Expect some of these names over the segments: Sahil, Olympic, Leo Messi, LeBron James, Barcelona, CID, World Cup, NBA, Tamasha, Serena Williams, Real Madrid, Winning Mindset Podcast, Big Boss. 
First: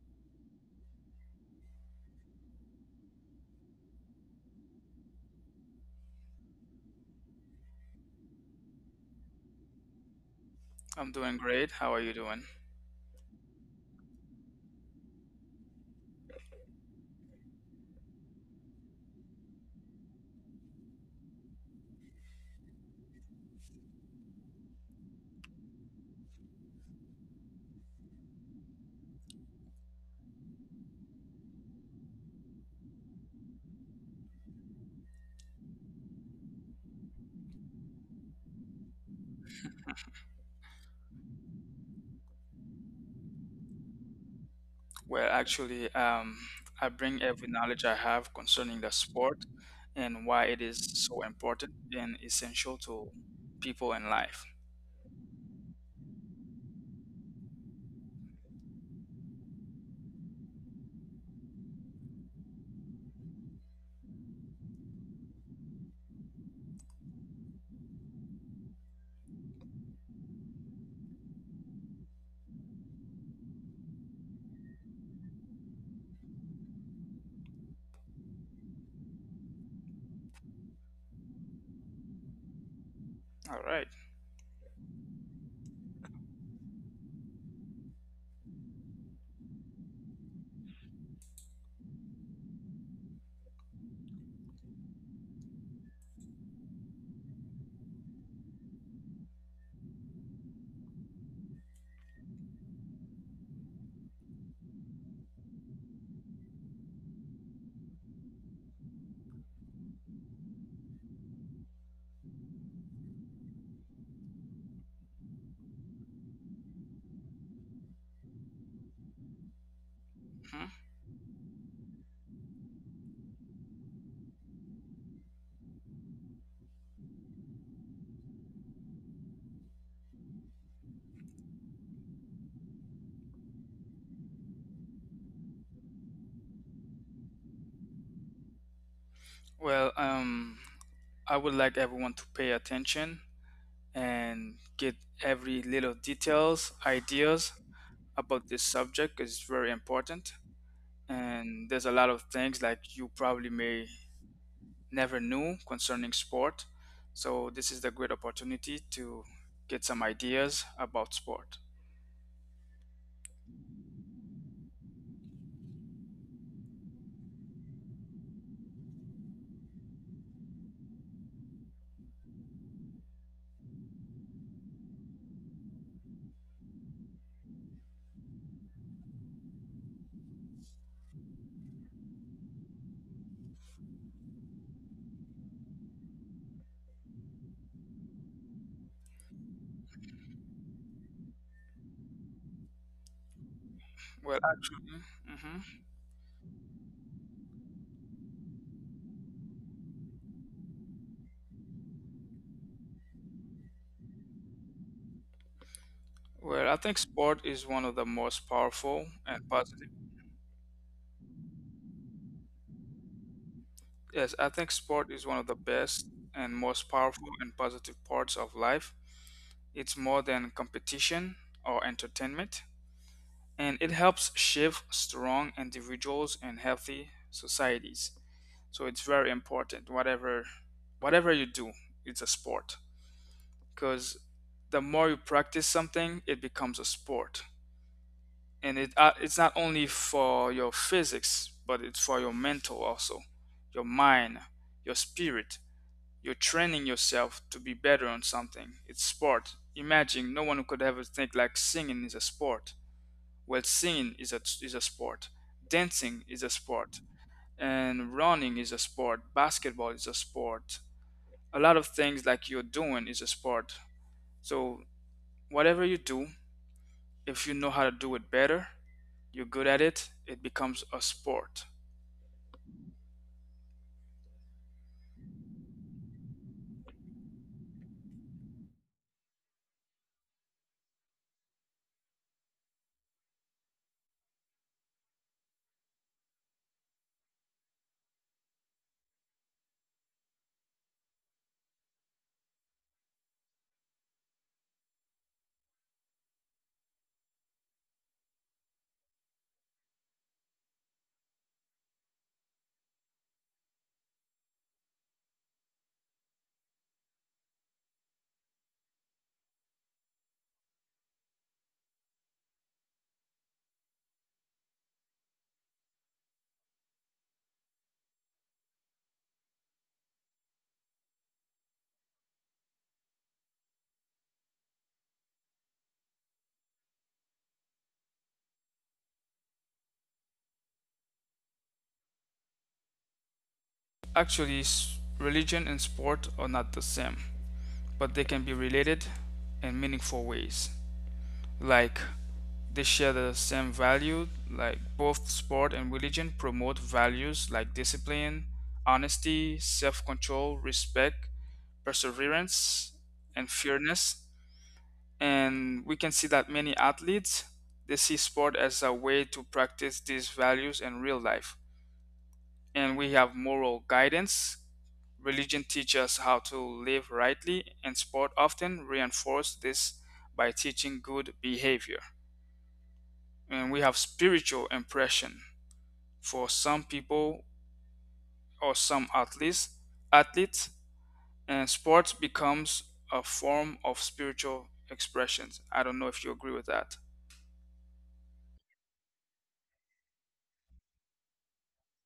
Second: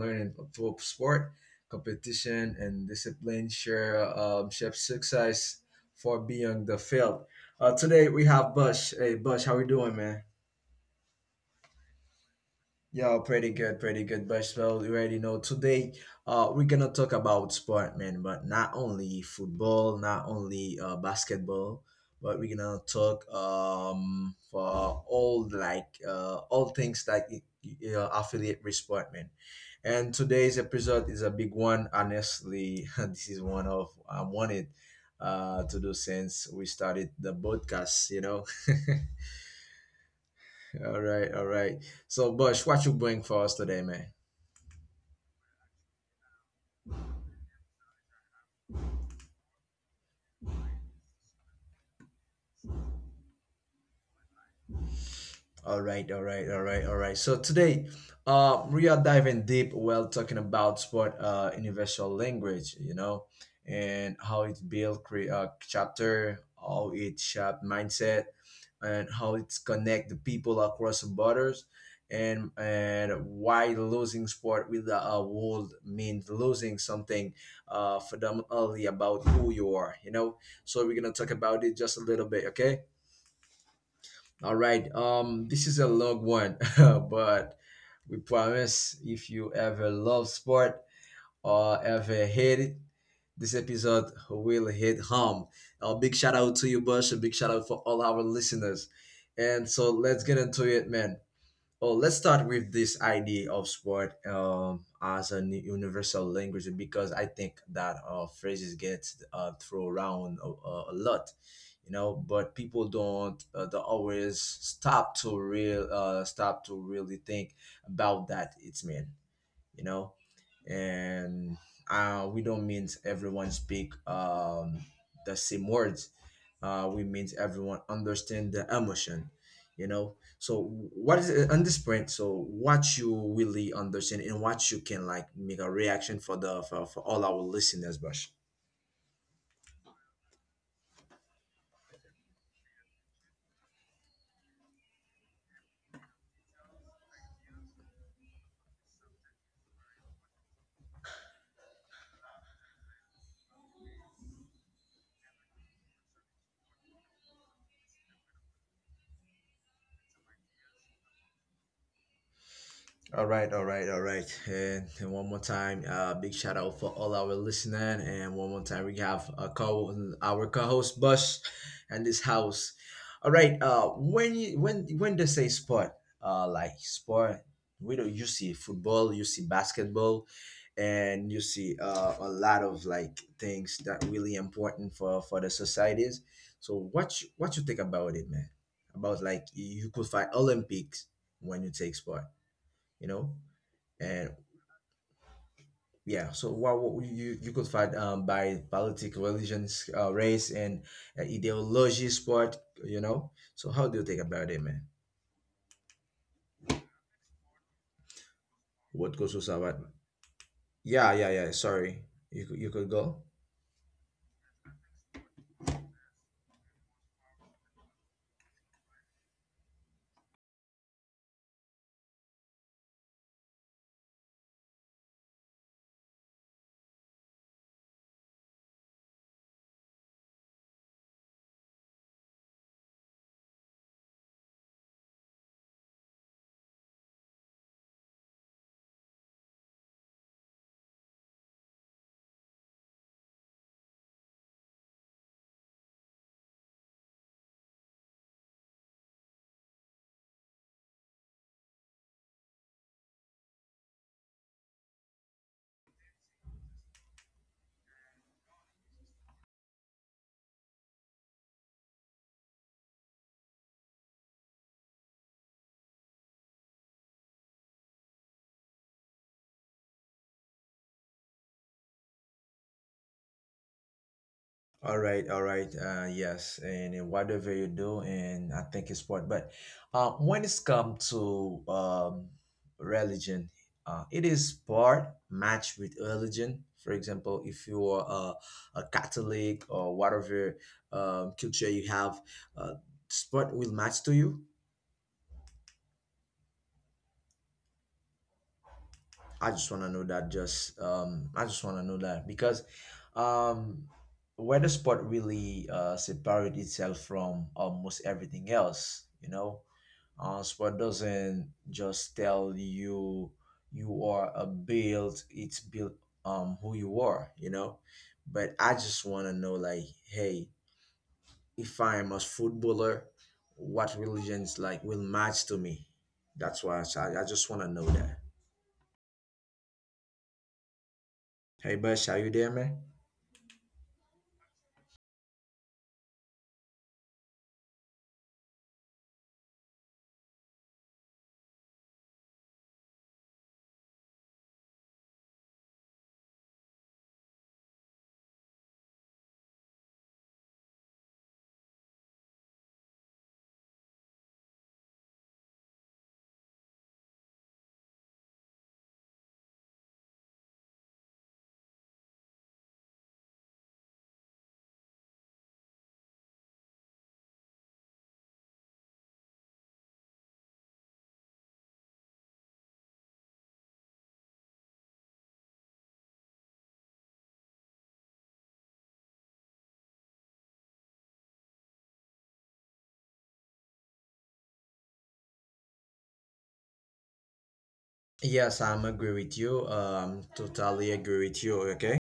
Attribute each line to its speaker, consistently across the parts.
Speaker 1: learn in through sport, competition, and discipline. Share shape success for beyond the field. Today we have Bush. Hey, Bush, how we doing, man?
Speaker 2: I'm doing great. How are you doing?
Speaker 1: Yo, pretty good, pretty good, but well, you already know today we're gonna talk about sport, man, but not only football, not only basketball, but we're gonna talk for all like all things like affiliate with sport, man. And today's episode is a big one. Honestly, this is one of I wanted to do since we started the podcast, you know. All right, all right. So, Bush, what you bring for us today, man?
Speaker 2: Well, actually, I bring every knowledge I have concerning the sport and why it is so important and essential to people in life.
Speaker 1: All right, all right, all right, all right. So today, we are diving deep while talking about sport, universal language, you know, and how it built chapter, how it shaped mindset, and how it connect the people across the borders, and why losing sport with the world means losing something, fundamentally about who you are, you know. So we're gonna talk about it just a little bit, okay?
Speaker 2: All right.
Speaker 1: All right. This is a long one, but we promise if you ever love sport or ever hate it, this episode will hit home. A big shout out to you, Bush. A big shout out for all our listeners. And so let's get into it, man. Well, let's start with this idea of sport as a universal language because I think that phrases get thrown around a lot, you know. But people don't they always stop to real stop to really think about that. It's mean, you know,
Speaker 2: Mhm.
Speaker 1: and we don't mean everyone speak the same words, we mean everyone understand the emotion, you know. So what is it on this point? So what you really understand and what you can like make a reaction for the for all our listeners, Bash?
Speaker 2: Well, I would like everyone to pay attention and get every little details, ideas about this subject is very important. And there's a lot of things like you probably may never knew concerning sport. So this is the great opportunity to get some ideas about sport.
Speaker 1: All right, all right, all right. And one more time, big shout out for all our listeners. And one more time, we have a co, our co-host Bush and this house. All right. When you, when they say sport, like sport, we don't, you see football, you see basketball, and you see a lot of like things that really important for the societies. So what you think about it, man? About like you could find Olympics when you take sport, you know? And
Speaker 2: Well, actually, hmm
Speaker 1: yeah, so what you could find by politics, religions, race and ideology sport, you know. So how do you think about it, man?
Speaker 2: well, I think sport is one of the most powerful
Speaker 1: What
Speaker 2: and
Speaker 1: goes about?
Speaker 2: positive.
Speaker 1: Yeah, yeah, yeah, sorry. You could go.
Speaker 2: Yes, I think sport is one of the best and most powerful and positive parts of life. It's more than competition or entertainment. And it helps shape strong individuals and healthy societies. So it's very important. Whatever you do, it's a sport because the more you practice something, it becomes a sport, and it's not only for your physics, but it's for your mental also, your mind, your spirit. You're training yourself to be better on something. It's sport. Imagine no one could ever think like singing is a sport. Well, singing is a sport, dancing is a sport, and running is a sport, basketball is a sport. A lot of things like you're doing is a sport. So, whatever you do, if you know how to do it better, you're good at it, it becomes a sport.
Speaker 1: All right, all right. Yes, and, in whatever you do, and I think it's what. But when it's come to religion, it is part matched with religion. For example, if you are a Catholic or whatever culture you have, uh, sport will match to you. I just want to know that. Just I just want to know that because um, weather sport really separate itself from almost everything else. You know, sport doesn't just tell you you are a build; it's built who you are. You know, but I just want to know like, hey, if I'm a footballer, what religions like will match to me? That's why I just want to know that. Hey, Bush, are you there, man?
Speaker 2: Actually, religion and sport are not the same, but they can be related in meaningful ways. Like, they share the same value, like, both sport and religion promote values like discipline, honesty, self control, respect, perseverance, and fairness. And we can see that many athletes they see sport as a way to practice these values in real life, and we have moral guidance. Religion teaches us how to live rightly, and sport often reinforces this by teaching good behavior. And we have spiritual impression for some people or some athletes, and sports becomes a form of spiritual expressions. I don't know if you agree with that.
Speaker 1: Yes, I'm agree with you. Totally agree with you. Okay.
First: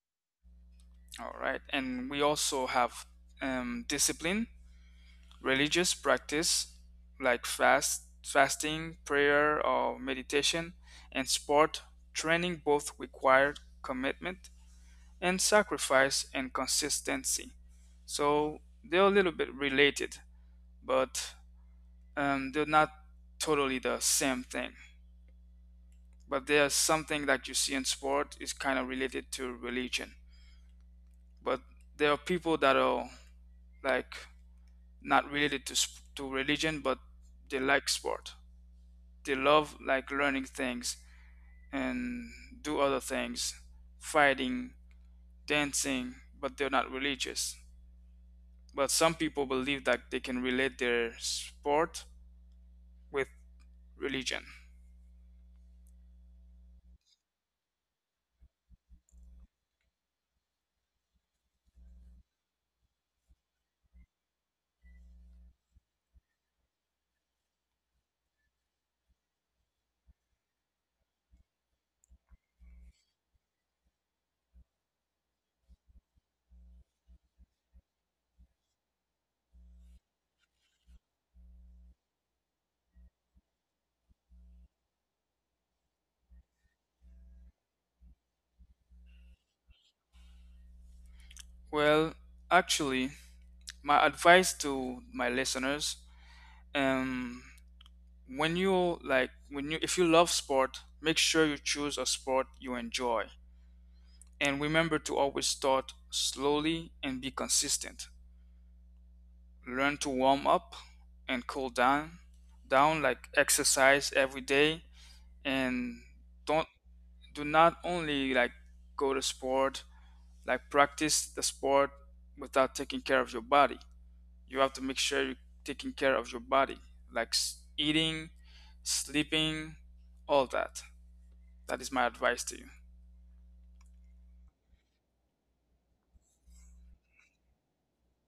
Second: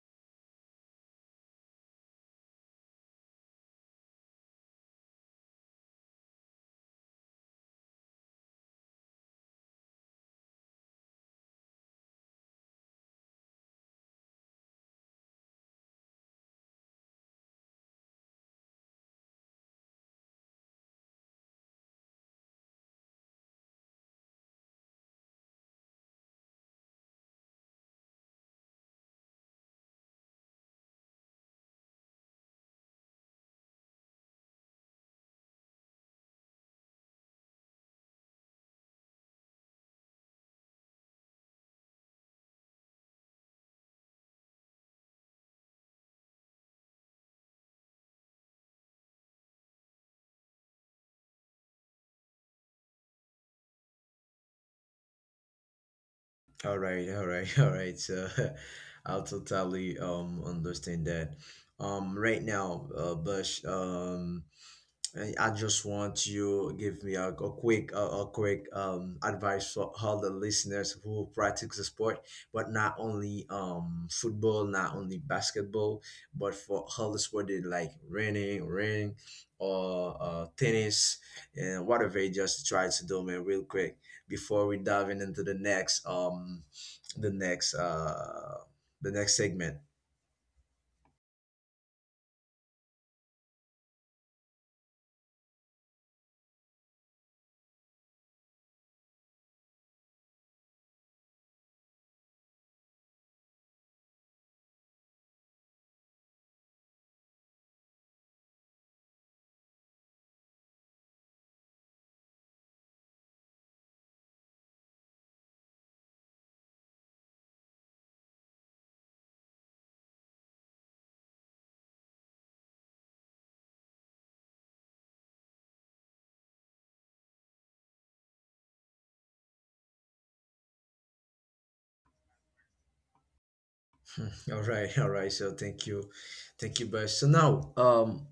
Speaker 2: All right, and we also have discipline. Religious practice like fasting, prayer, or meditation, and sport training both require commitment and sacrifice and consistency. So they're a little bit related, but they're not totally the same thing. But there's something that you see in sport is kind of related to religion. But there are people that are like not related to religion, but they like sport. They love like learning things and do other things, fighting, dancing, but they're not religious. But some people believe that they can relate their sport with religion.
Speaker 1: All right. All right. All right. So, I'll totally understand that. Right now, Bush. I just want you give me a quick advice for all the listeners who practice the sport, but not only football, not only basketball, but for all the sport they like running, or tennis, and whatever. You just try to do, man, real quick before we dive in into the next the next the next segment.
Speaker 2: Well, actually, my advice to my listeners, um, when you like, when you if you love sport, make sure you choose a sport you enjoy, and remember to always start slowly and be consistent. Learn to warm up and cool down like exercise every day, and don't do not only like go to sport like practice the sport without taking care of your body. You have to make sure you're taking care of your body like eating, sleeping, all that. That is my advice to you.
Speaker 1: All right, all right. So thank you, guys. So now.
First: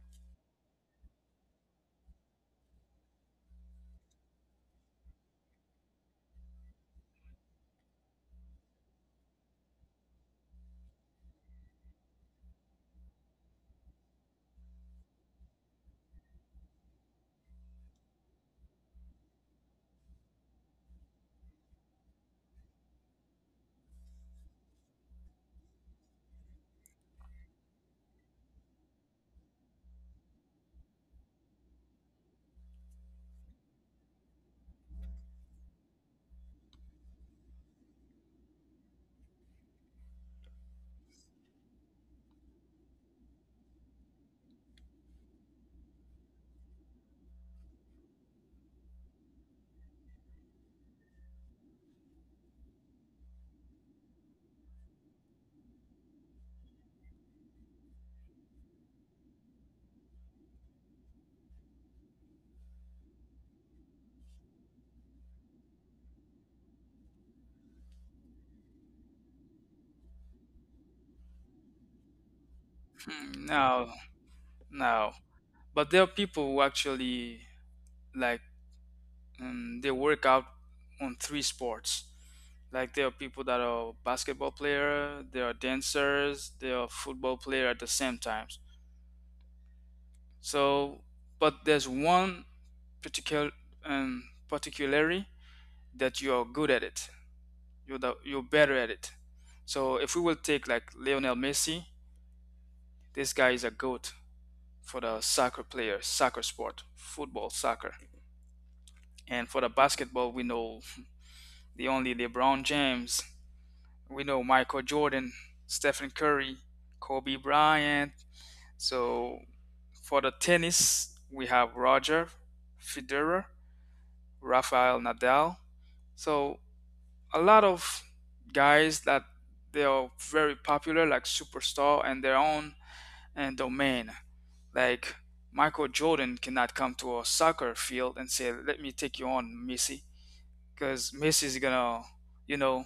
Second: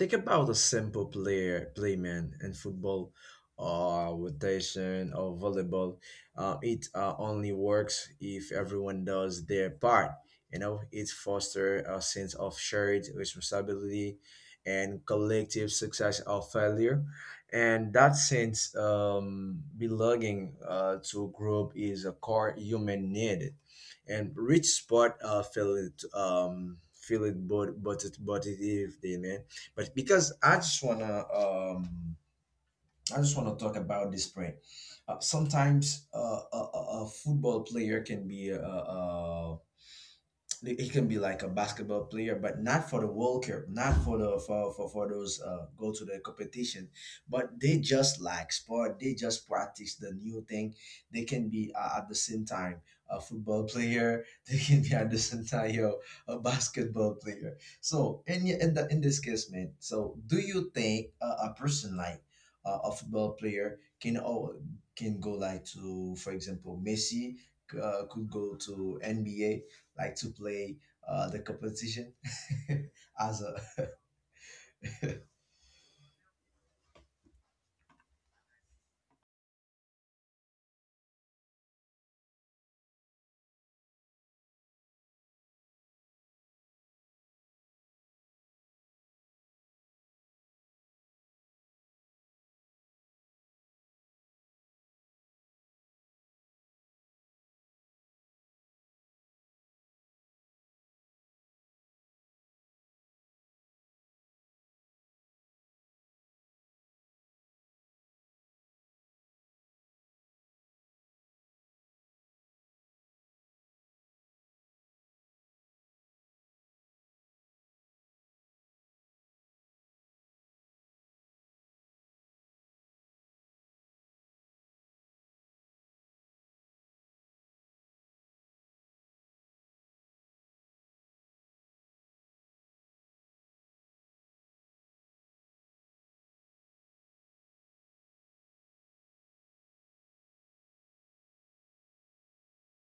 Speaker 1: Think about a simple player, playman in football or rotation or volleyball. It only works if everyone does their part. You know, it fosters a sense of shared responsibility and collective success or failure. And that sense belonging to a group is a core human need and rich sport feel it but it is there, man, but because I just wanna talk about this brand. Sometimes a football player can be he can be like a basketball player, but not for the World Cup, not for the for those go to the competition. But they just like sport. They just practice the new thing. They can be at the same time a football player. They can be at the same time, you know, a basketball player. So in this case, man. So do you think a person like a football player can go like to, for example, Messi could go to NBA like to play the competition?
Speaker 2: Hmm,
Speaker 1: As a
Speaker 2: no. No, but there are people who actually like and they work out on three sports. Like there are people that are basketball player, there are dancers, there are football player at the same times. So, but there's one particular particularity that you are good at it. You're better at it. So if we will take like Lionel Messi, this guy is a goat for the soccer player, soccer sport, football, soccer. And for the basketball, we know the only LeBron James. We know Michael Jordan, Stephen Curry, Kobe Bryant. So for the tennis, we have Roger Federer, Rafael Nadal. So a lot of guys that they are very popular, like superstar, and their own and domain. Like Michael Jordan cannot come to a soccer field and say, "Let me take you on, Messi," because Messi is gonna, you know,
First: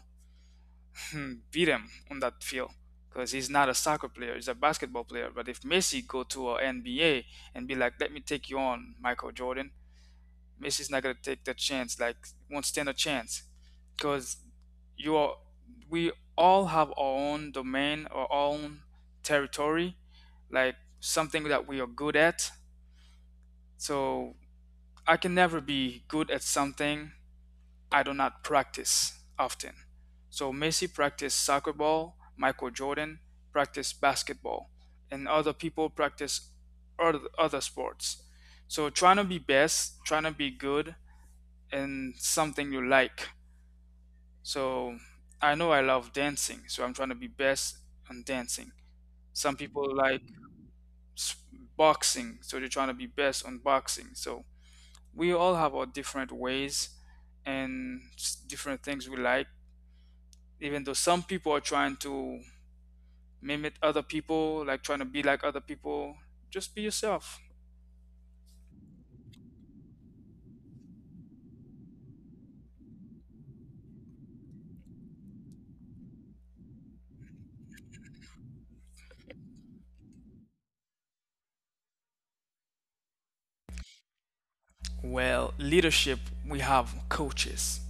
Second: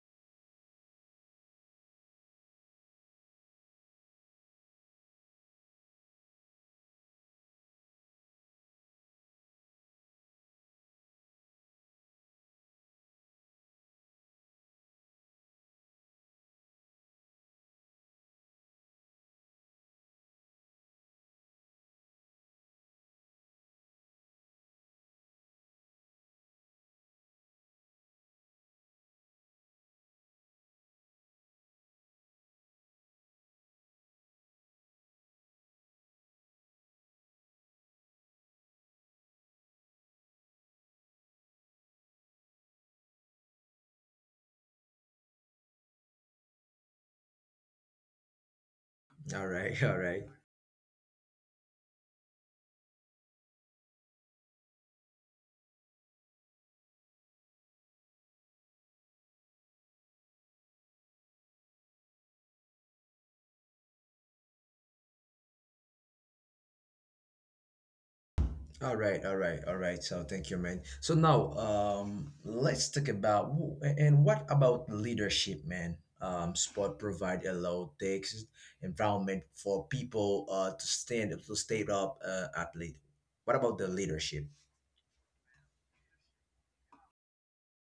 Speaker 2: beat him on that field because he's not a soccer player; he's a basketball player. But if Messi go to a NBA and be like, "Let me take you on, Michael Jordan," Messi's not gonna take the chance. Like, won't stand a chance because you are. We all have our own domain, our own territory, like something that we are good at. So I can never be good at something I do not practice often. So Messi practiced soccer ball, Michael Jordan practiced basketball, and other people practice other sports. So trying to be best, trying to be good in something you like. So I know I love dancing, so I'm trying to be best on dancing.
Speaker 1: all
Speaker 2: Some
Speaker 1: right
Speaker 2: people
Speaker 1: all
Speaker 2: like
Speaker 1: right
Speaker 2: s- boxing, so they're trying to be best on boxing. So we all have our different ways and different things we like, even though some people are trying to mimic other people, like trying to be like other people, just be yourself.
Speaker 1: all right all right all right So thank you, man. So now let's talk about wh- and what about leadership, man? Sport provide a low stakes environment for people to stand to stay up, athlete, what about the leadership?
Speaker 2: Well, leadership, we have coaches.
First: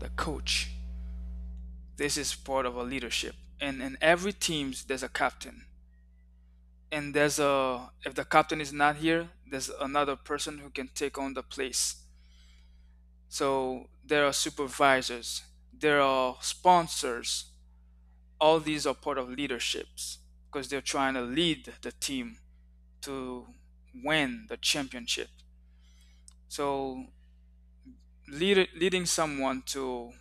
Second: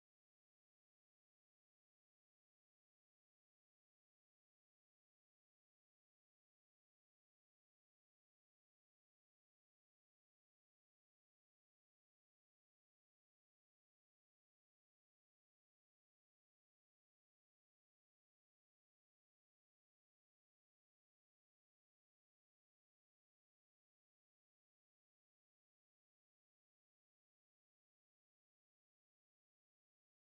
Speaker 2: The coach, this is part of a leadership. And in every teams, there's a captain. And if the captain is not here, there's another person who can take on the place. So there are supervisors, there are sponsors. All these are part of leaderships because they're trying to lead the team to win the championship. So leading someone to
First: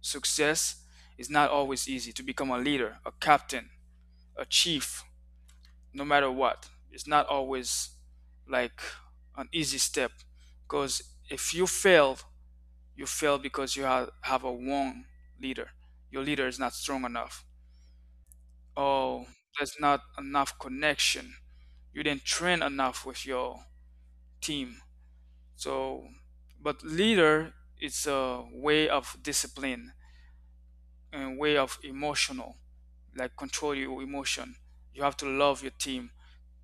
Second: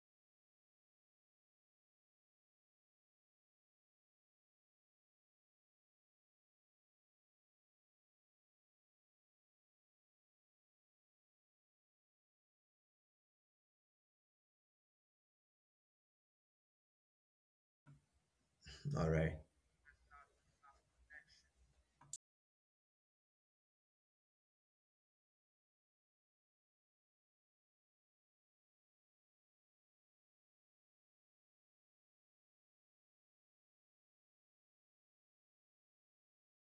Speaker 2: success is not always easy. To become a leader, a captain, a chief, no matter what, it's not always like an easy step. Because if you fail, you fail because you have a wrong leader. Your leader is not strong enough.
Speaker 1: All
Speaker 2: Oh,
Speaker 1: right.
Speaker 2: there's not enough connection. You didn't train enough with your team. So, but leader it's a way of discipline and way of emotional, like control your emotion. You have to love your team.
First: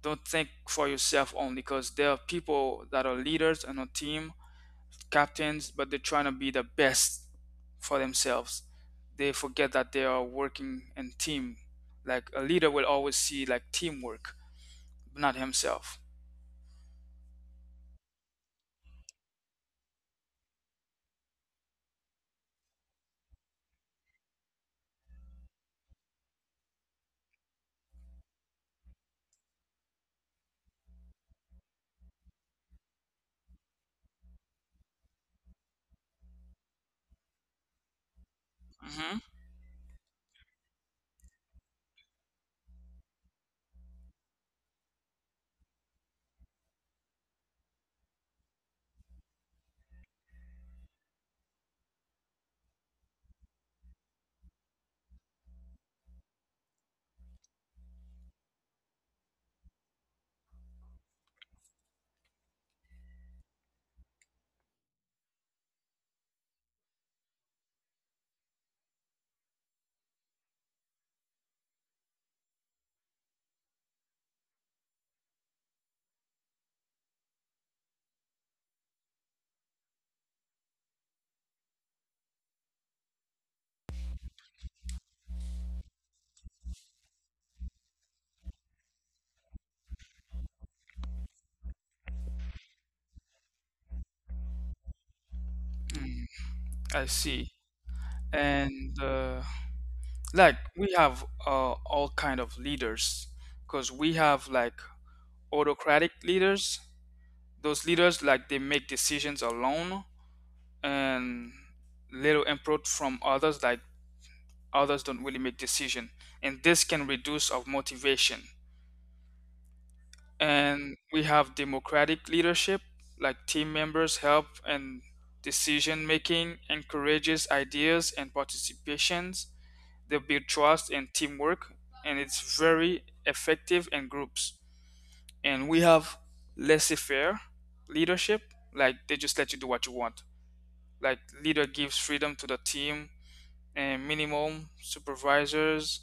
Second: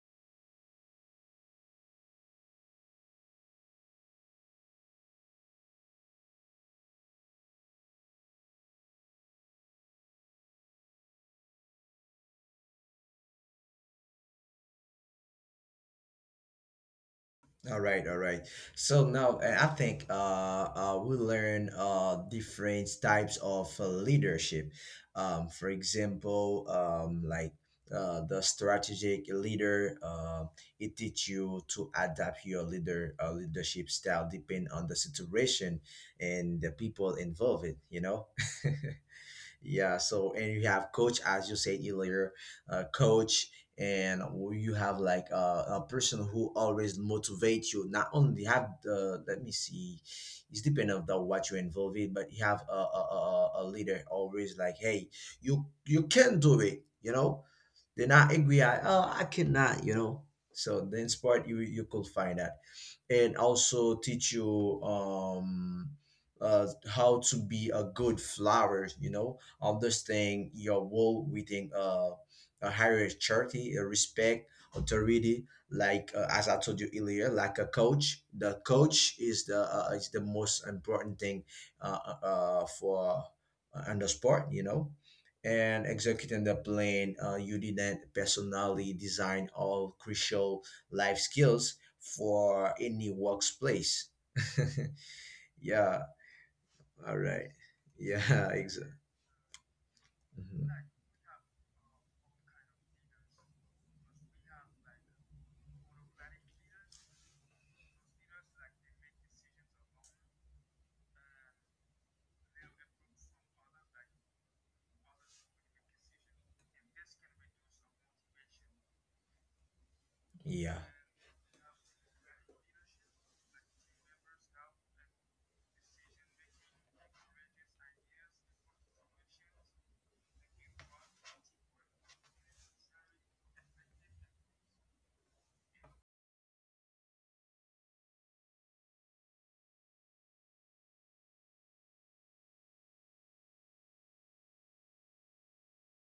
Speaker 2: Don't think for yourself only, because there are people that are leaders and a team, captains, but they're trying to be the best for themselves. They forget that they are working in team. Like a leader will always see like teamwork, not himself.
Speaker 1: All right, all right. So now I think we learn different types of leadership. For example, like the strategic leader, it teach you to adapt your leadership style depending on the situation and the people involved. You know.
Speaker 2: Hmm,
Speaker 1: Yeah. So and you have coach, as you said earlier, coach, and you have like a person who always motivates you. Not only have the, let me see, it's dependent on the, what you involve in, but you have a leader always like, hey, you can do it. You know, they're not angry at, oh, I cannot. You know. So then sport, you could find that and also teach you how to be a good flower, you know, of this thing your role within a hierarchy, a respect, authority. Like as I told you earlier, like a coach, the coach is the most important thing for on the sport, you know. And executing the plan, you didn't personally design all crucial life skills for any workplace. Yeah,
Speaker 2: I
Speaker 1: all right.
Speaker 2: see.
Speaker 1: Yeah, exactly.
Speaker 2: And like we have all kind of leaders, because we have like autocratic leaders. Those leaders like they make decisions alone and little input from others, like others don't really make decision, and this can reduce of motivation.
Speaker 1: Yeah.
Speaker 2: And we have democratic leadership, like team members help and decision making encourages ideas and participations. They build trust and teamwork, and it's very effective in groups. And we have laissez faire leadership, like they just let you do what you want. Like, leader gives freedom to the team and minimum supervisors,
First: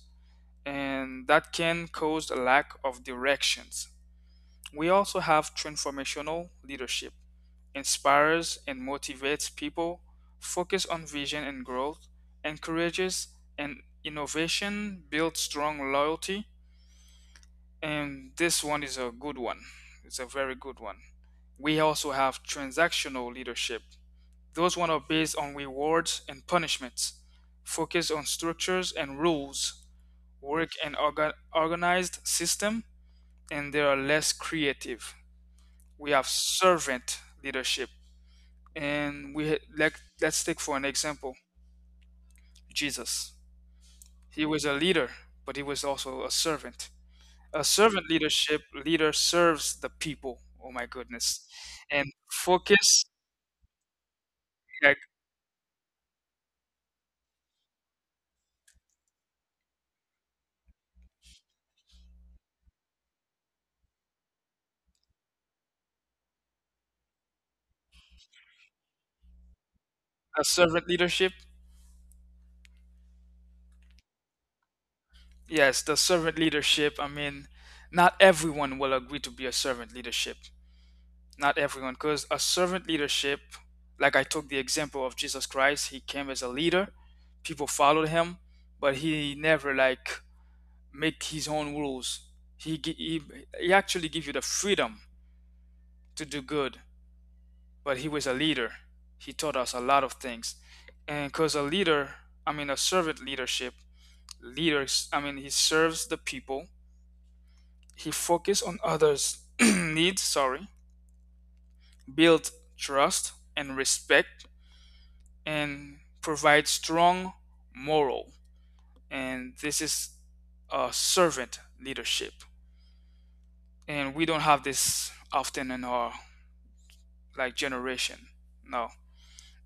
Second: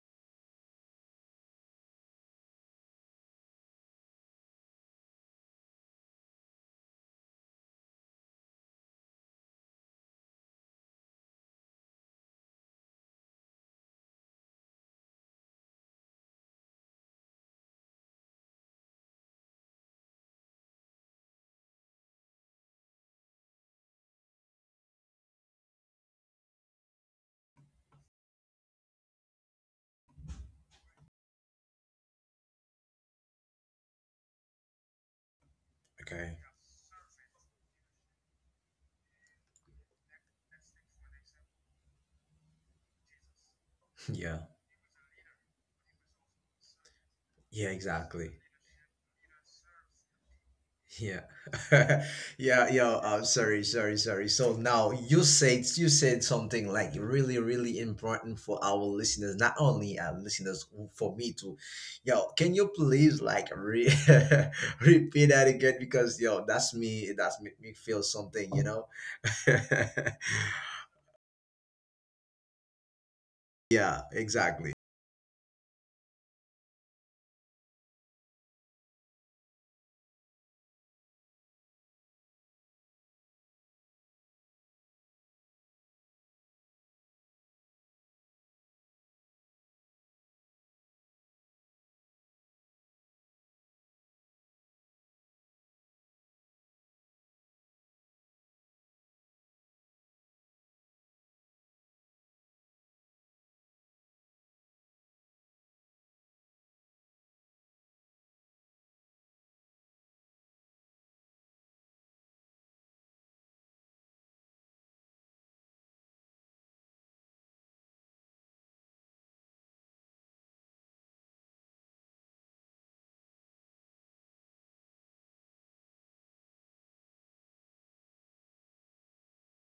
Speaker 2: and that can cause a lack of directions. We also have transformational leadership, inspires and motivates people, focus on vision and growth, encourages and innovation, builds strong loyalty, and this one is a good one. It's a very good one. We also have transactional leadership. Those one are based on rewards and punishments, focus on structures and rules, work an organized system, and they are less creative. We have
Speaker 1: Okay.
Speaker 2: servant leadership, and we let's take for an example Jesus.
Speaker 1: Yeah.
Speaker 2: He was a leader, but he was also a servant. A
Speaker 1: Yeah,
Speaker 2: servant
Speaker 1: exactly.
Speaker 2: leadership leader serves the people. Oh my
Speaker 1: Yeah.
Speaker 2: goodness. And
Speaker 1: Yeah, yeah.
Speaker 2: focus
Speaker 1: Sorry, sorry, sorry. So now
Speaker 2: like
Speaker 1: you said something like really, really important for our listeners, not only our listeners, for me too. Yo, can you please like re repeat that again? Because yo, that's me, that's make me feel something, you know?
Speaker 2: a servant leadership.
Speaker 1: Yeah, exactly.
Speaker 2: Yes, the servant leadership. I mean, not everyone will agree to be a servant leadership. Not everyone, because a servant leadership, like I took the example of Jesus Christ, he came as a leader, people followed him, but he never like make his own rules. He gi- he, he actually give you the freedom to do good, but he was a leader. He taught us a lot of things, and because a leader, I mean a servant leadership, leaders, I mean he serves the people. He focus on others' needs. Sorry, build trust and respect and provide strong moral. And this is a servant leadership. And we don't have this often in our like generation. No.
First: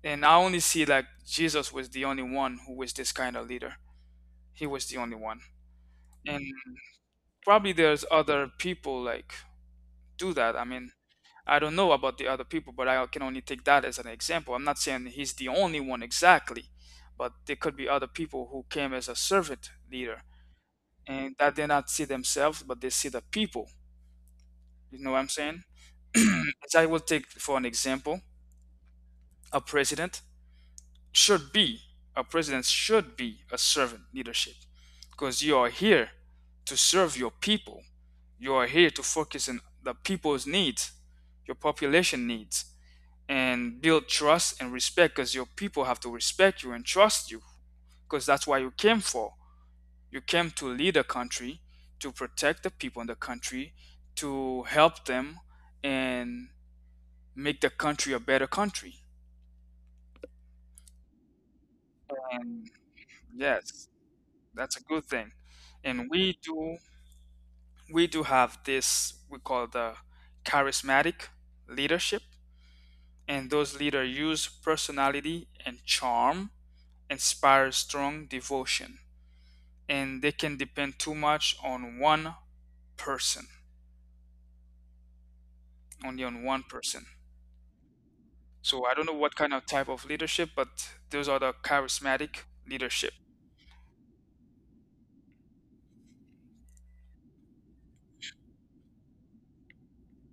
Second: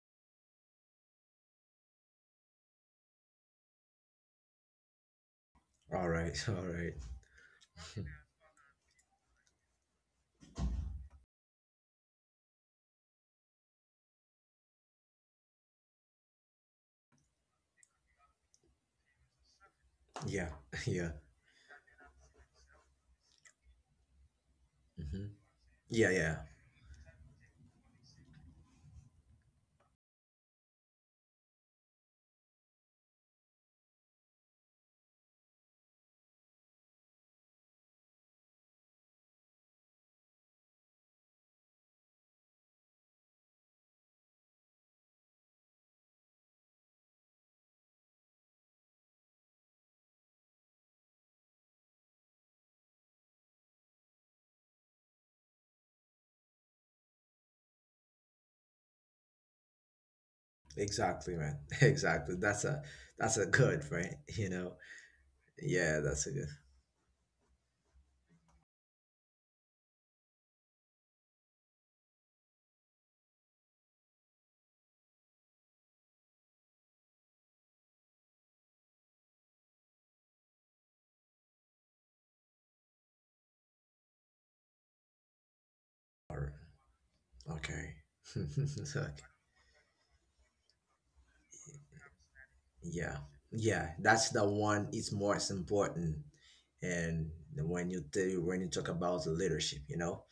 Speaker 2: And I only see like Jesus was the only one who was this kind of leader. He was the only one.
Speaker 1: All
Speaker 2: And
Speaker 1: right, all right.
Speaker 2: probably there's other people like do that. I mean, I don't know about the other people, but I can only take that as an example. I'm not saying he's the only one exactly, but there could be other people who came as a servant leader
Speaker 1: Yeah, yeah.
Speaker 2: and that they not see themselves but they see the people. You know what
Speaker 1: Hmm.
Speaker 2: I'm saying?
Speaker 1: Yeah, yeah.
Speaker 2: As I will take for an example, a president should be, a president should be a servant leadership, because you are here to serve your people, you are here to focus on the people's needs, your population needs, and build trust and respect, because your people have to respect you and trust you, because that's why you came for. You came to lead a country, to protect the people in the country, to help them and make the country a better country.
Speaker 1: Exactly, man. Exactly. That's
Speaker 2: And
Speaker 1: a, that's a
Speaker 2: yes,
Speaker 1: good, right? You know.
Speaker 2: that's a good thing.
Speaker 1: Yeah,
Speaker 2: And
Speaker 1: that's a
Speaker 2: we
Speaker 1: good.
Speaker 2: do, we do have this we call the charismatic leadership. And those leaders use personality and charm, inspire strong devotion. And they can depend too much on one person, only on
Speaker 1: Or
Speaker 2: one person.
Speaker 1: okay.
Speaker 2: So I don't know
Speaker 1: Okay.
Speaker 2: what kind of type of leadership, but those are the charismatic leadership.
Speaker 1: Yeah. Yeah, that's the one. It's most important, and when you when you talk about leadership, you know.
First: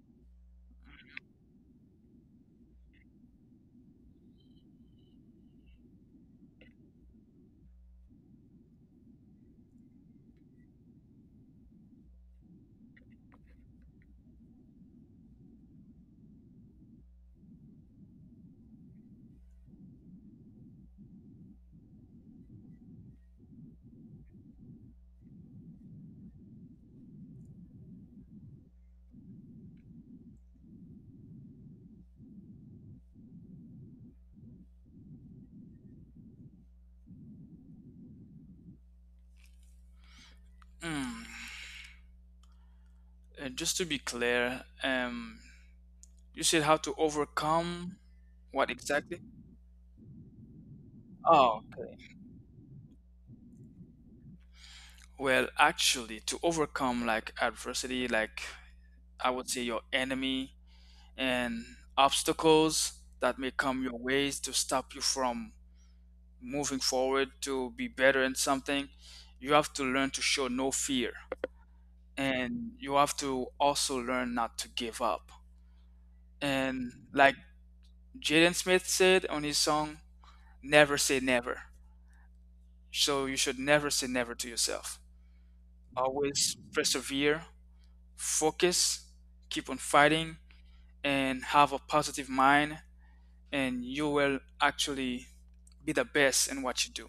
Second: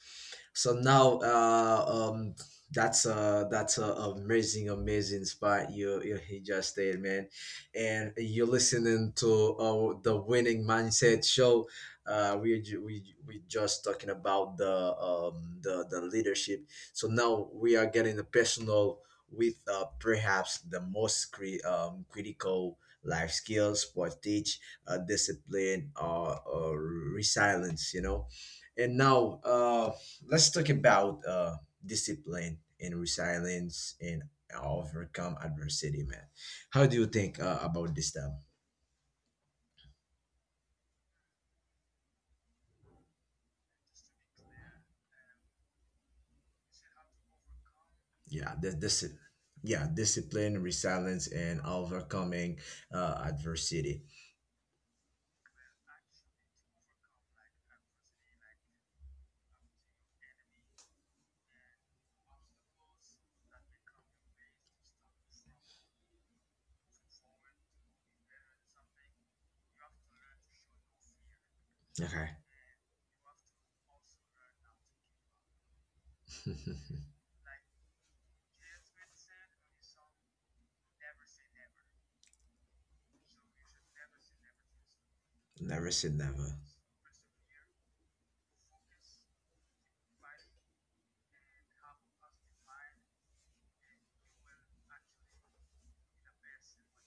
Speaker 1: So now that's a, that's a amazing, amazing spot you, you, he just stayed, man. And you're listening to the Winning Mindset Show. Uh we ju- we we just talking about the leadership. So now we are getting personal with perhaps the most critical life skills sport teach, discipline or resilience, you know. And now, let's talk about discipline and resilience and overcome adversity, man. How do you think about this stuff?
Speaker 2: Hmm. And just to be clear, you said how to overcome
Speaker 1: Yeah,
Speaker 2: what
Speaker 1: this
Speaker 2: exactly?
Speaker 1: yeah, discipline, resilience, and
Speaker 2: Oh, okay.
Speaker 1: overcoming adversity.
Speaker 2: Well, actually, to overcome like adversity, like I would say your enemy and obstacles that may come your ways to stop you from moving forward to be better in something, you have to learn to show no fear.
Speaker 1: Okay,
Speaker 2: And you have to also learn not to give up. And like Jaden Smith said on his song, never say never. So you should never say never to yourself.
Speaker 1: never said
Speaker 2: Always
Speaker 1: never.
Speaker 2: persevere, focus, keep on fighting, and have a positive mind, and you will actually be the best in what you do.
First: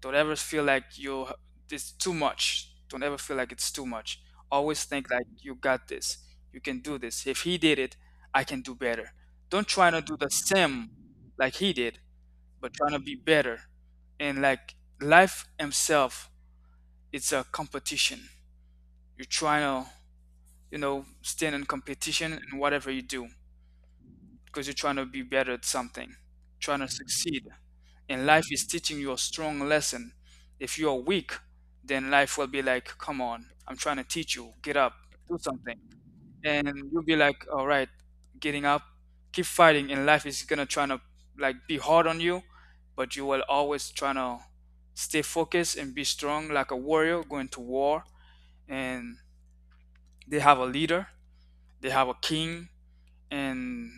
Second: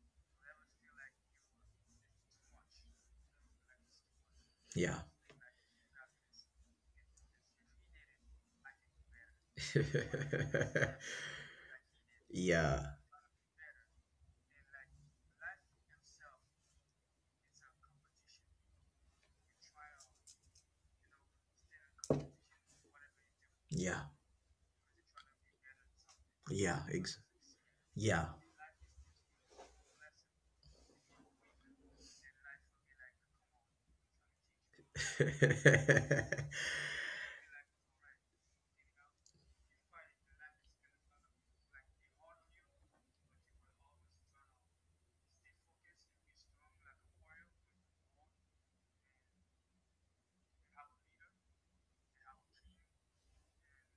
Speaker 2: Don't ever feel like you it's too much. Don't ever feel like it's too much. Always
Speaker 1: Yeah,
Speaker 2: think like you got this. You can do this. If he did it, I can do better. Don't try to do the same like he did, but trying
Speaker 1: yeah,
Speaker 2: to be better. And like life himself, it's a competition. You're trying to, you know, stand in competition in whatever you do
Speaker 1: yeah,
Speaker 2: because you're trying to be better at something, trying
Speaker 1: yeah,
Speaker 2: to succeed. And
Speaker 1: yeah.
Speaker 2: life is teaching you a strong lesson. If you are weak, then life will be like, come on, I'm trying to teach you, get up, do something. And you'll be like, all right, getting up, keep fighting. And life is going to try to like be hard on you, but you will always try to stay focused and be strong like a warrior going to war. And they have a leader, they have a king, and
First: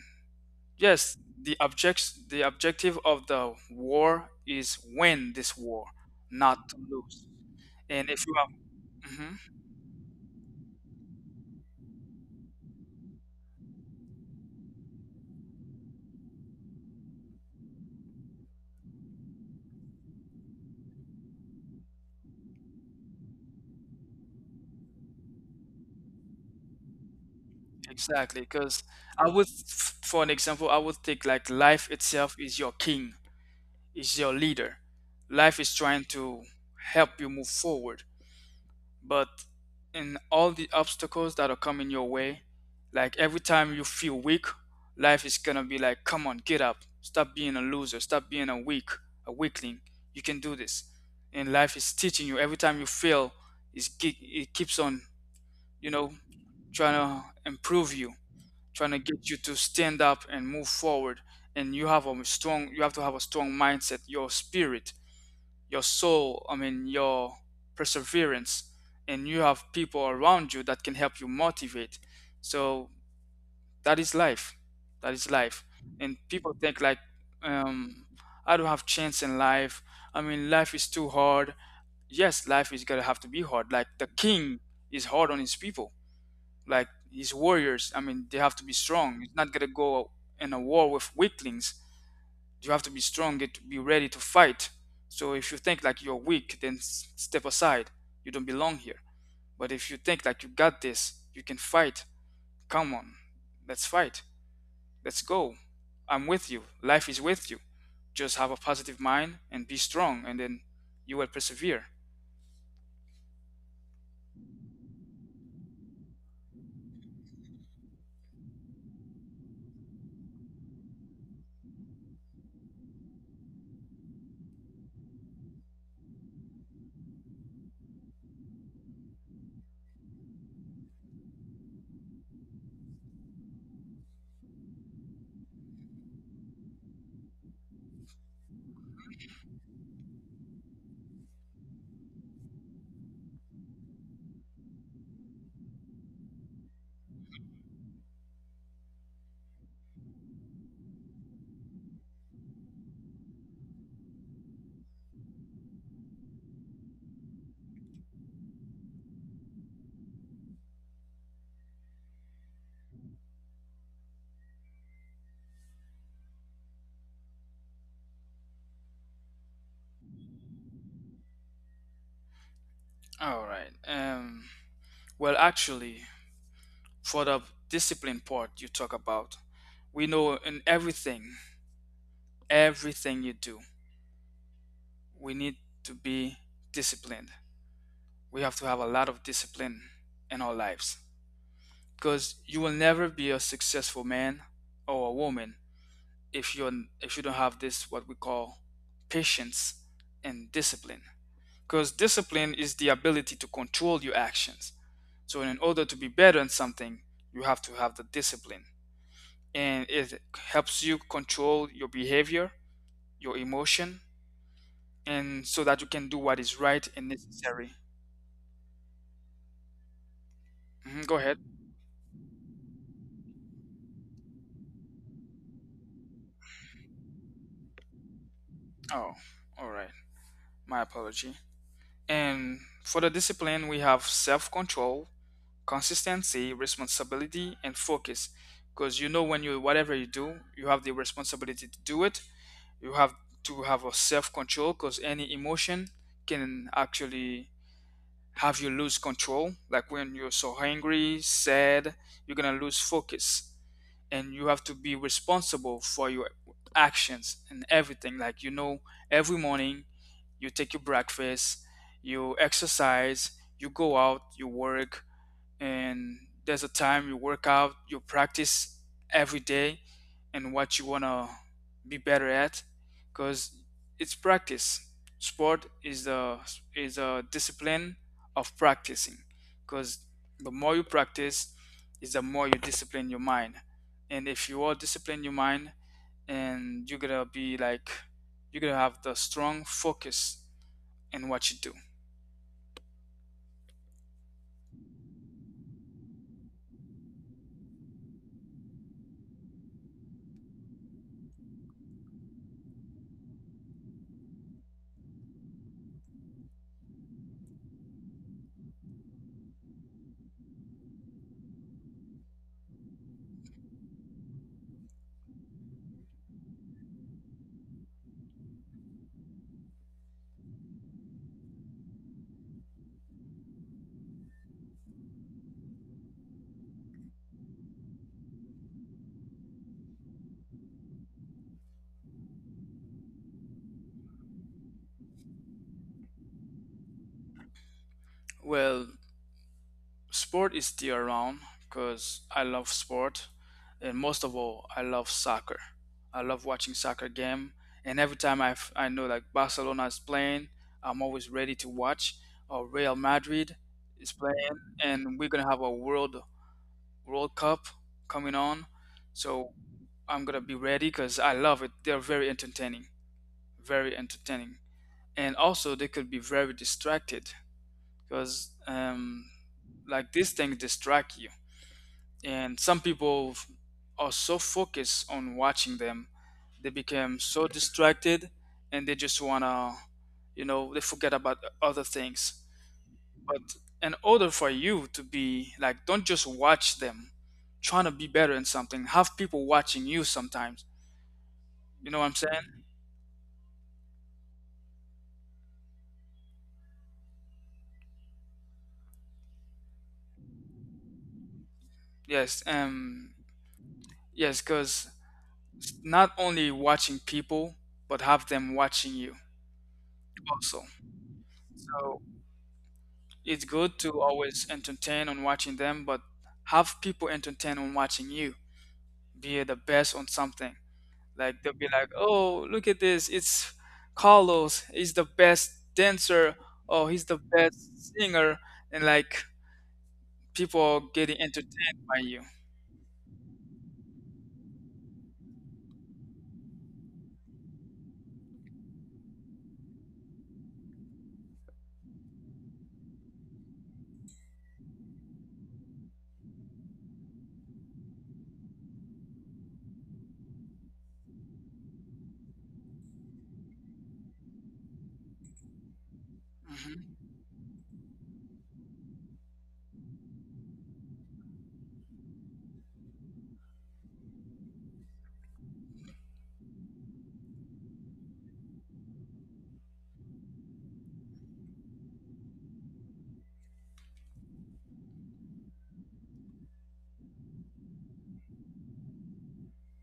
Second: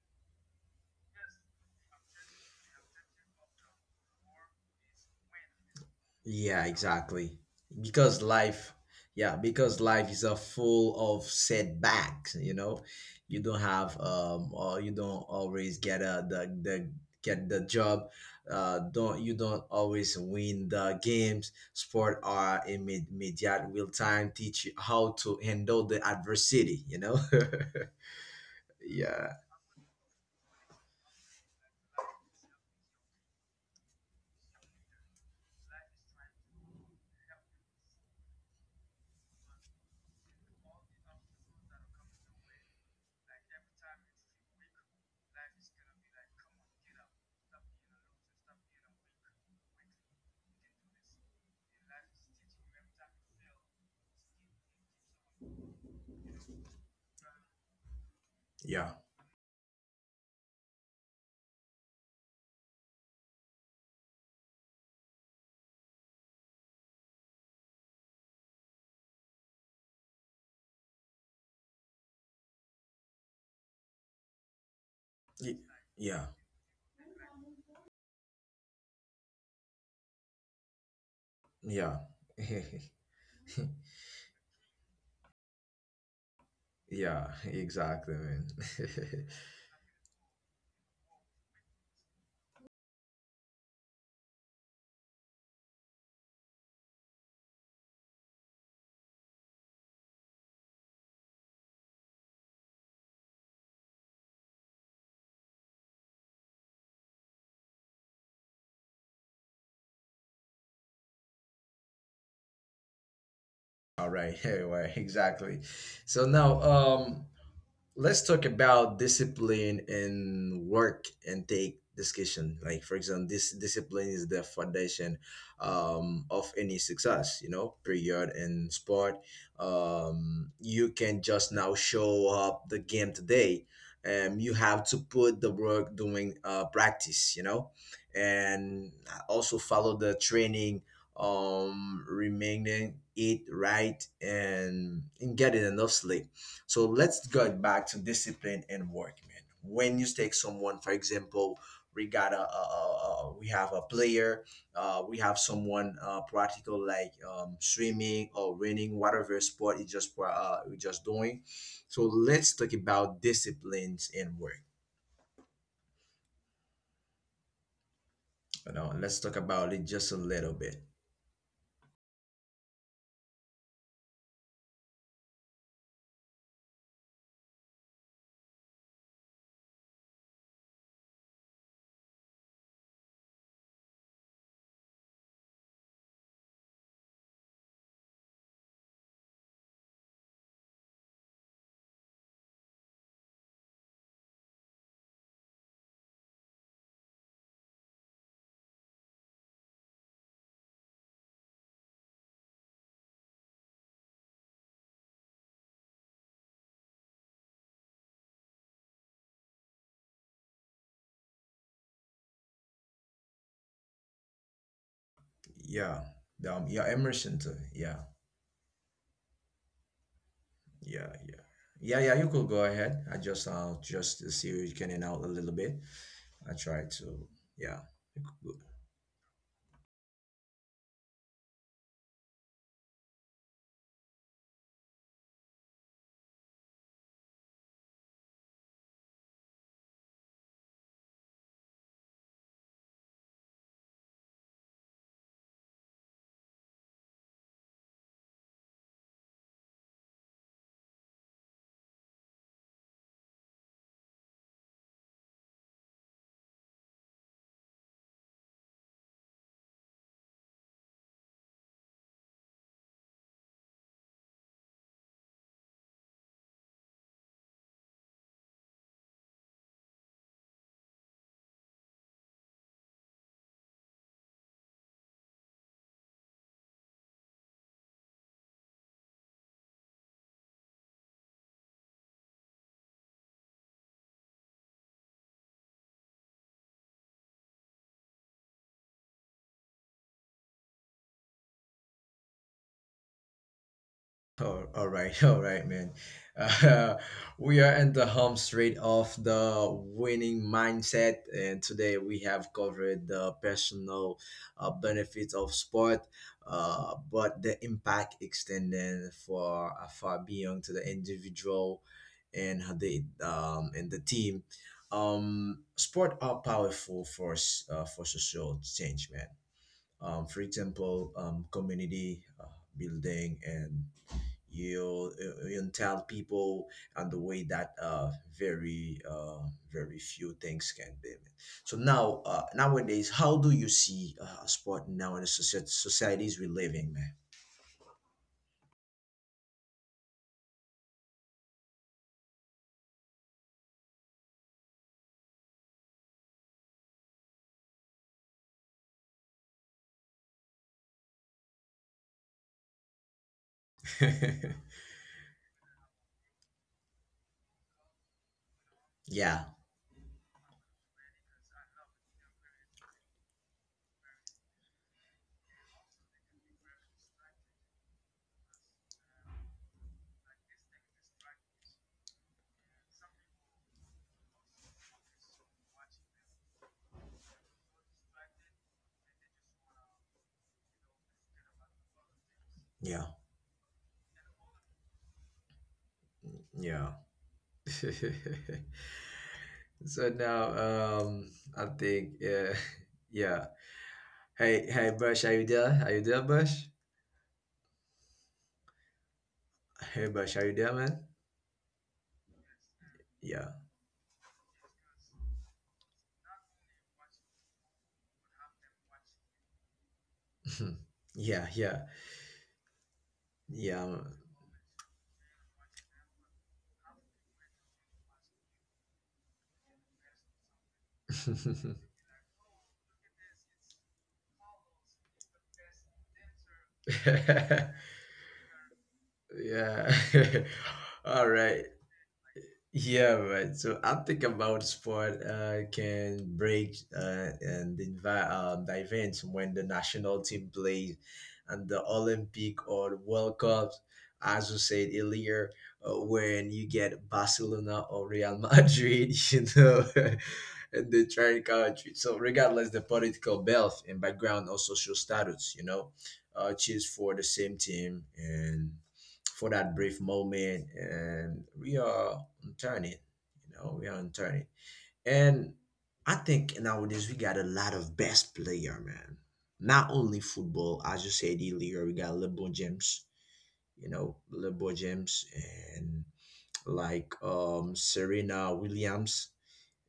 Speaker 2: yes, the object, the objective of the war is win this war,
Speaker 1: Yeah,
Speaker 2: not to lose.
Speaker 1: exactly.
Speaker 2: And
Speaker 1: Because
Speaker 2: if you are,
Speaker 1: life, yeah,
Speaker 2: mhm,
Speaker 1: because life is a full of setbacks, you know. You don't have or you don't always get a the get the job. Don't You don't always win the games. Sport are immediate real time teach you how to handle the adversity, you know?
Speaker 2: exactly, because I
Speaker 1: Yeah.
Speaker 2: would, f- for an example, I would think like life itself is your king, is your leader. Life is trying to help you move forward, but in all the obstacles that are coming your way, like every time you feel weak, life is gonna be like, come on, get up, stop being a loser, stop being a weak, a weakling. You can do this. And life is teaching you every time you fail, it keeps on, you know, trying to improve you,
Speaker 1: Yeah.
Speaker 2: trying to get you to stand up and move forward. And you have a strong, you have to have a strong mindset, your spirit, your soul, I mean, your perseverance, and you have people around you that can help you motivate. So that is life. That is
Speaker 1: Y-
Speaker 2: life. And
Speaker 1: Yeah.
Speaker 2: people think like, um, I don't have chance in life. I mean, life is too hard.
Speaker 1: Yeah.
Speaker 2: Yes, life is gonna have to be hard. Like the king is hard on his people. Like
Speaker 1: Yeah,
Speaker 2: his warriors. I
Speaker 1: exactly,
Speaker 2: mean, they
Speaker 1: man.
Speaker 2: have to be strong. He's not gonna go in a war with weaklings. You have to be strong and be ready to fight. So if you think like you're weak then step aside, you don't belong here. But if you think like you got this, you can fight, come on, let's fight, let's go. I'm with you, life is with you. Just have a positive mind and be strong, and then you will persevere.
Speaker 1: All right, anyway, exactly. So now, let's talk about discipline and work and take discussion. Like for example, this discipline is the foundation of any success. You know, period in sport. You can just now show up the game today. You have to put the work doing practice. And also follow the training remaining eat right and getting enough sleep. So let's get back to discipline and work, man. When you take someone, for example, we got we have a player. Uh, we have someone, practical like, swimming or running, whatever sport you you just doing. So let's talk about disciplines and work. You know, let's talk about it just a little bit.
Speaker 2: All right, well, actually, for the discipline part you talk about, we know in everything, everything you do we need to be disciplined. We have to have a lot of discipline in our lives, because you will never be a successful man or a woman if you are, if you don't have this what we call patience and discipline, because discipline is the ability to control your actions. So in order to be better in something, you have to have the discipline, and it helps you control your behavior, your emotion, and so that you
Speaker 1: Yeah,
Speaker 2: can do what is
Speaker 1: yeah,
Speaker 2: right and
Speaker 1: Emerson too.
Speaker 2: necessary.
Speaker 1: Yeah, yeah,
Speaker 2: Mhm, go
Speaker 1: yeah,
Speaker 2: ahead.
Speaker 1: yeah, yeah. You could go ahead. I just to see you can out a little bit. I try to. Yeah, you could go.
Speaker 2: Oh, all right, my apology. And for the discipline, we have self control, consistency, responsibility, and focus. Because you know, when you, whatever you do, you have the responsibility to do it. You have to have a self control because any emotion can actually have you lose control. Like when you're so angry, sad, you're gonna lose focus, and you have to be responsible for your actions and everything. Like, you know, every morning you take your breakfast, you exercise, you go out, you work, and there's a time you work out, you practice every day, and what you wanna be better at, because it's practice. Sport is the, is a discipline of practicing, because the more you practice, is the more you discipline your mind, and if you all discipline your mind, and you're gonna be like, you're gonna have the strong focus in what you do.
Speaker 1: Oh, all right, man. Uh, we are in the home straight of the winning mindset, and today we have covered the personal benefits of sport, but the impact extending for far beyond to the individual and how they and the team. Sport are powerful for for social change, man. For example, community building and you tell people, and the way that very very few things can be. So now, nowadays, how do you see, sport now in the societies we live in, man?
Speaker 2: Well, sport is still around because I love sport, and most of all, I love soccer. I love watching soccer game, and every time I, f- I know like Barcelona is playing, I'm always ready to watch. Or Real Madrid is playing, and we're gonna have a World Cup coming on,
Speaker 1: Yeah,
Speaker 2: so I'm gonna be ready because I love it. They're very entertaining, and also they could be very distracted because like these things distract you, and some people are so focused on watching them, they become so distracted and they just want to, you know, they forget about other things.
Speaker 1: yeah,
Speaker 2: But in order for you to be like don't just watch
Speaker 1: yeah.
Speaker 2: them, trying to be better in something, have people watching you
Speaker 1: So now,
Speaker 2: sometimes.
Speaker 1: I
Speaker 2: You know what I'm
Speaker 1: think, yeah,
Speaker 2: saying?
Speaker 1: yeah. Hey, hey, Bush, are you there? Are you there, Bush? Hey, Bush, are you there, man?
Speaker 2: Yes,
Speaker 1: Yeah,
Speaker 2: yes, because not only watching people but have them watching you also.
Speaker 1: yeah, yeah,
Speaker 2: So it's good
Speaker 1: yeah.
Speaker 2: to always entertain on watching them, but have people entertain on watching you. Be the best on something. Like they'll be like, "Oh, look at this! It's Carlos. He's the best dancer. Oh, he's the best singer." And like
Speaker 1: Yeah.
Speaker 2: people are getting
Speaker 1: All right.
Speaker 2: entertained by you.
Speaker 1: Yeah, right. So I'm thinking about sport, can break the events when the national team plays and the Olympic or World Cups, as you said earlier, when you get Barcelona or Real Madrid, you know, and the trying country. So regardless the political belt and background or social status, you know, cheers
Speaker 2: Hmm.
Speaker 1: for the same team and for that brief moment, and we are turning. You know, we are on turning. And I think nowadays we got a lot of best player, man. Not only football, as you said earlier, we got LeBron James, you know, LeBron James, and like Serena Williams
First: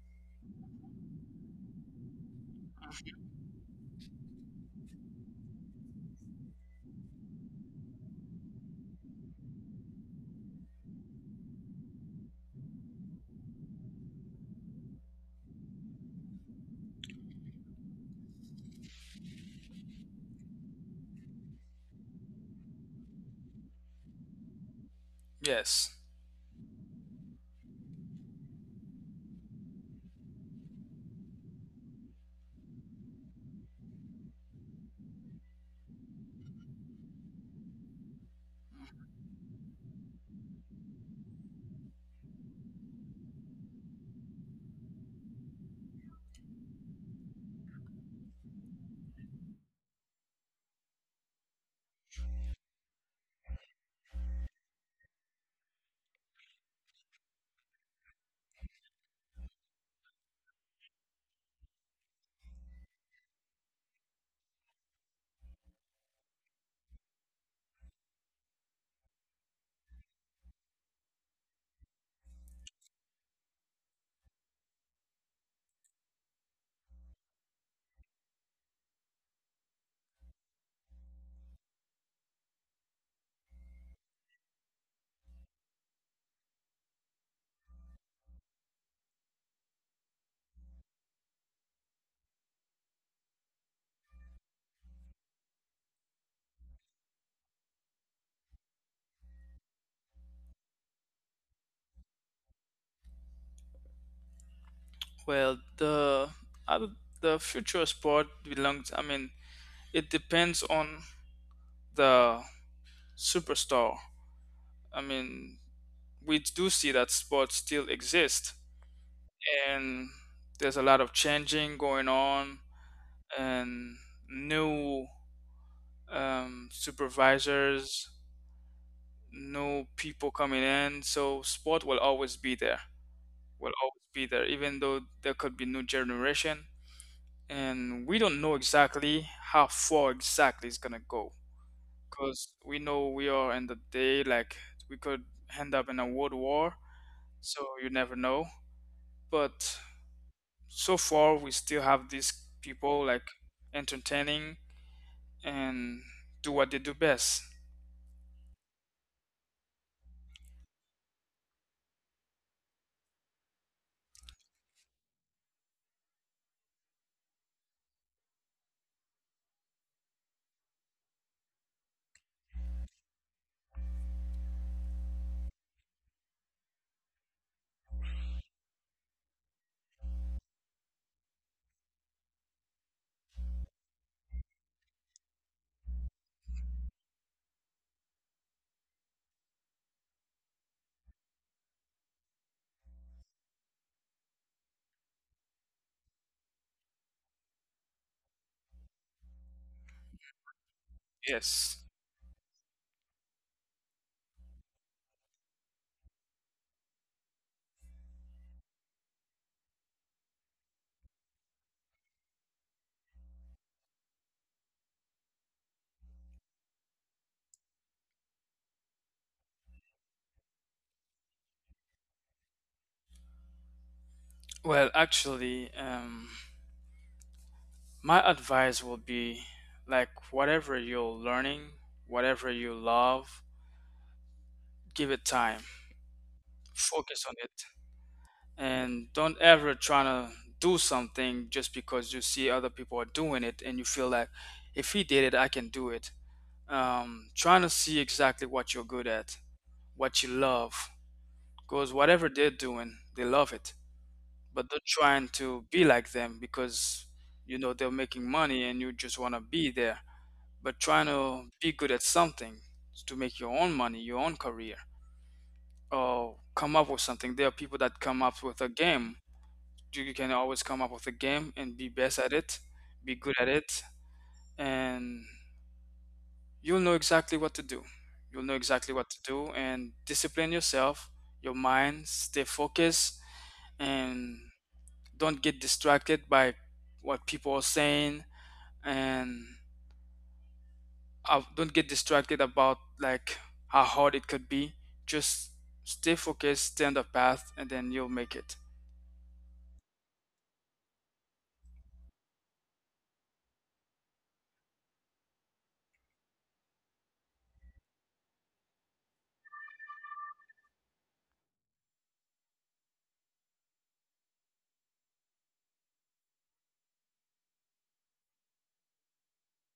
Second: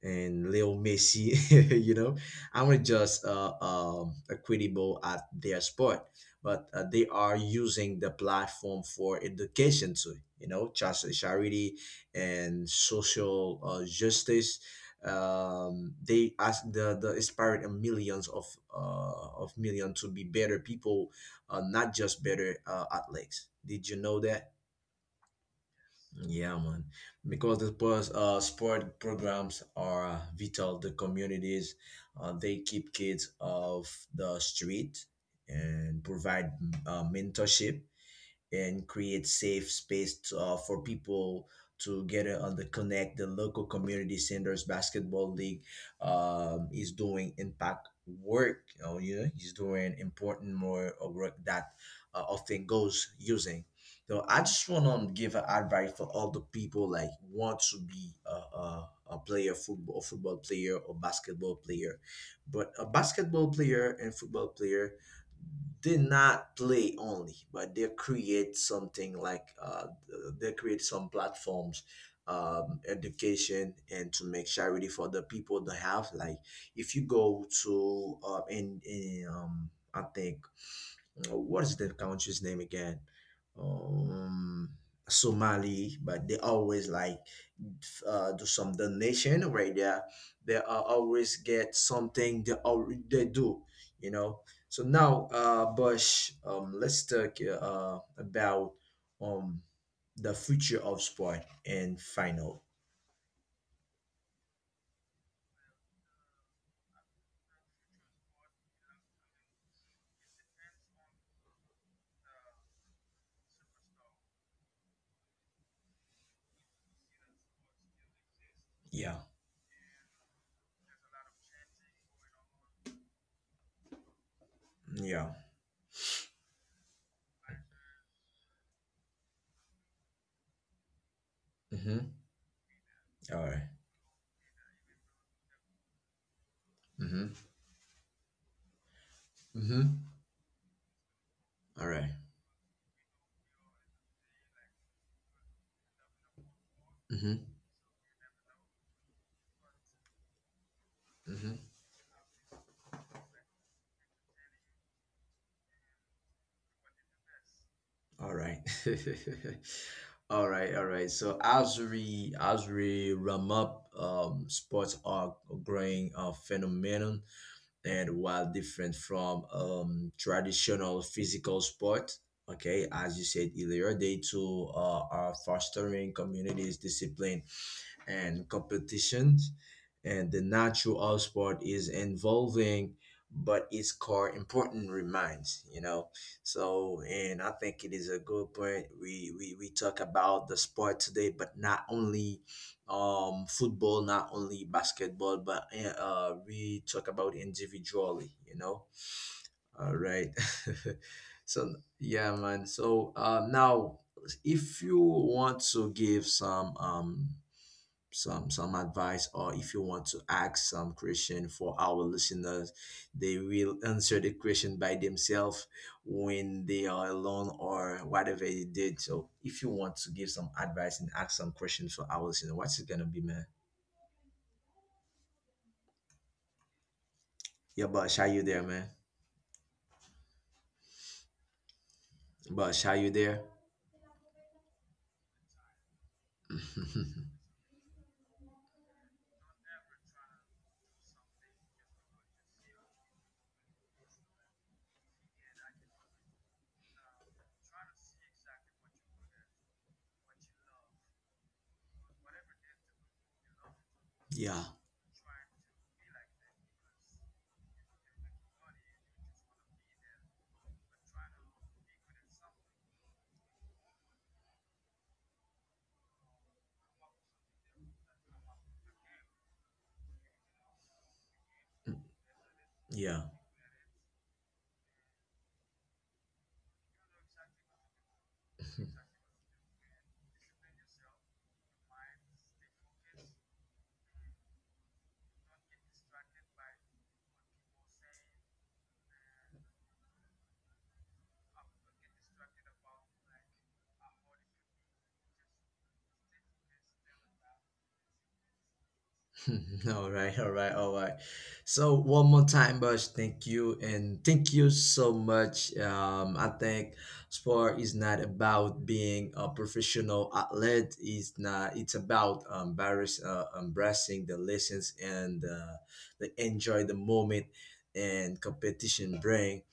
Speaker 1: and Leo Messi, you know, I'm just equitable at their sport, but they are using the platform for education too, you know, charity and social, justice. They ask the inspired millions of, of million to be better people, not just better, athletes. Did you know that?
Speaker 2: Yes.
Speaker 1: Yeah, man. Because the sport programs are, vital to communities. They keep kids off the street and provide, mentorship and create safe space, for people to get it on, the connect the local community centers basketball league, is doing impact work. You know, you know, he's doing important more of work that, often goes using. So I just want to give an advice for all the people like want to be a player, football player or basketball player, but a basketball player and football player did not play only, but they create something like, they create some platforms, education, and to make charity for the people that have. Like if you go to, in I think, what is the country's name again? Um, Somali, but they always like, do some donation right there. They, always get something they do, you know. So now, Bush, let's talk, about, um the future of sport and final.
Speaker 2: Well, the other, the future sport belongs. I mean, it depends on the superstar. I mean, we do see that sports still exist,
Speaker 1: Yeah,
Speaker 2: and there's a lot of changing going on, and new
Speaker 1: yeah.
Speaker 2: supervisors, new people coming in, so sport will
Speaker 1: Mm-hmm.
Speaker 2: always be there,
Speaker 1: All right.
Speaker 2: will always be there, even though there could be new generation.
Speaker 1: Mm-hmm.
Speaker 2: And we don't know exactly how far
Speaker 1: Mm-hmm.
Speaker 2: exactly it's gonna go,
Speaker 1: All right.
Speaker 2: because we know we are in the day like we could end up in a world war,
Speaker 1: Mm-hmm.
Speaker 2: so you never know. But so far we
Speaker 1: Mm-hmm.
Speaker 2: still have these people like entertaining and do what they do best.
Speaker 1: All right. All right, all right. So as we ramp up, sports are growing a phenomenon, and while different from, traditional physical sport, okay, as you said earlier, they too, are fostering communities discipline and competitions, and the natural sport is involving, but its core important remains. You know, so, and I think it is a good point. We talk about the sport today, but not only, football, not only basketball, but we talk about individually. You know, all right. So
Speaker 2: Yes,
Speaker 1: yeah, man. So, now, if you want to give some, some advice, or if you want to ask some question for our listeners, they will answer the question by themselves when they are alone or whatever they did. So if you want to give some advice and ask some questions for our listener, what's it gonna be, man?
Speaker 2: well, actually,
Speaker 1: Yeah, but
Speaker 2: my
Speaker 1: are you there,
Speaker 2: advice
Speaker 1: man?
Speaker 2: will be like whatever you're learning, whatever you
Speaker 1: But are you
Speaker 2: love,
Speaker 1: there?
Speaker 2: give it time, focus on it, and don't ever try to do something just because you see other people are doing it and you feel like if he did it I can do it. Um, trying to see exactly what you're good at, what you love. Because whatever they're doing, they love it.
Speaker 1: Yeah,
Speaker 2: But they're trying to be like them because, you know, they're making money and you just want to be there. But trying to be good at something, to make your own money, your own career, or come up with something. There are people that come up with a game. You can always come up with a game and be best at it, be
Speaker 1: yeah.
Speaker 2: good at it, and you'll know exactly what to do. You'll know exactly what to do, and discipline yourself, your mind, stay focused, and don't get distracted by what people are saying, and don't get distracted about like how hard it could be, just stay focused, stay on the path, and then you'll make it.
Speaker 1: All right, all right, all right. So one more time, Bush, thank you, and thank you so much. I think sport is not about being a professional athlete. It's not. It's about, embracing the lessons, and, the enjoy the moment and competition bring.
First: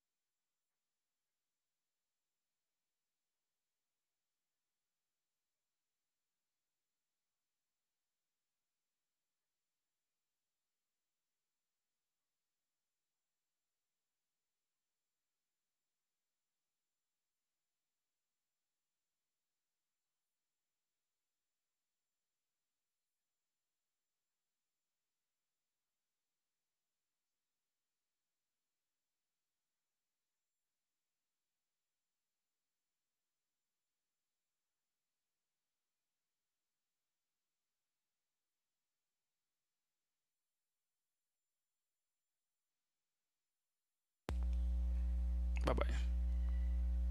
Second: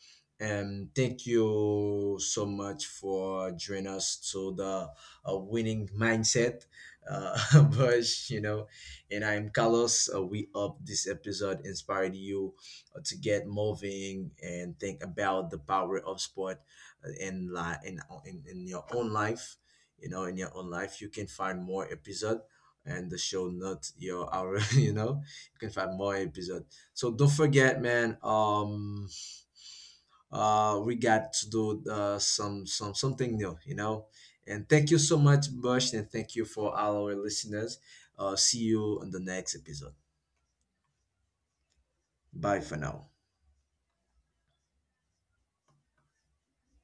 Speaker 1: And thank you so much for joining us to the, winning mindset, Bush. You know. And I'm Carlos. We hope this episode inspired you, to get moving and think about the power of sport, in, li- in your own life. You know, in your own life, you can find more episode and the show notes. Your our, you know, you can find more episode. So don't forget, man. We got to do, something new. You know, and thank you so much, Bush, and thank you for all our listeners. See you on the next episode. Bye for now.
Speaker 2: Bye bye.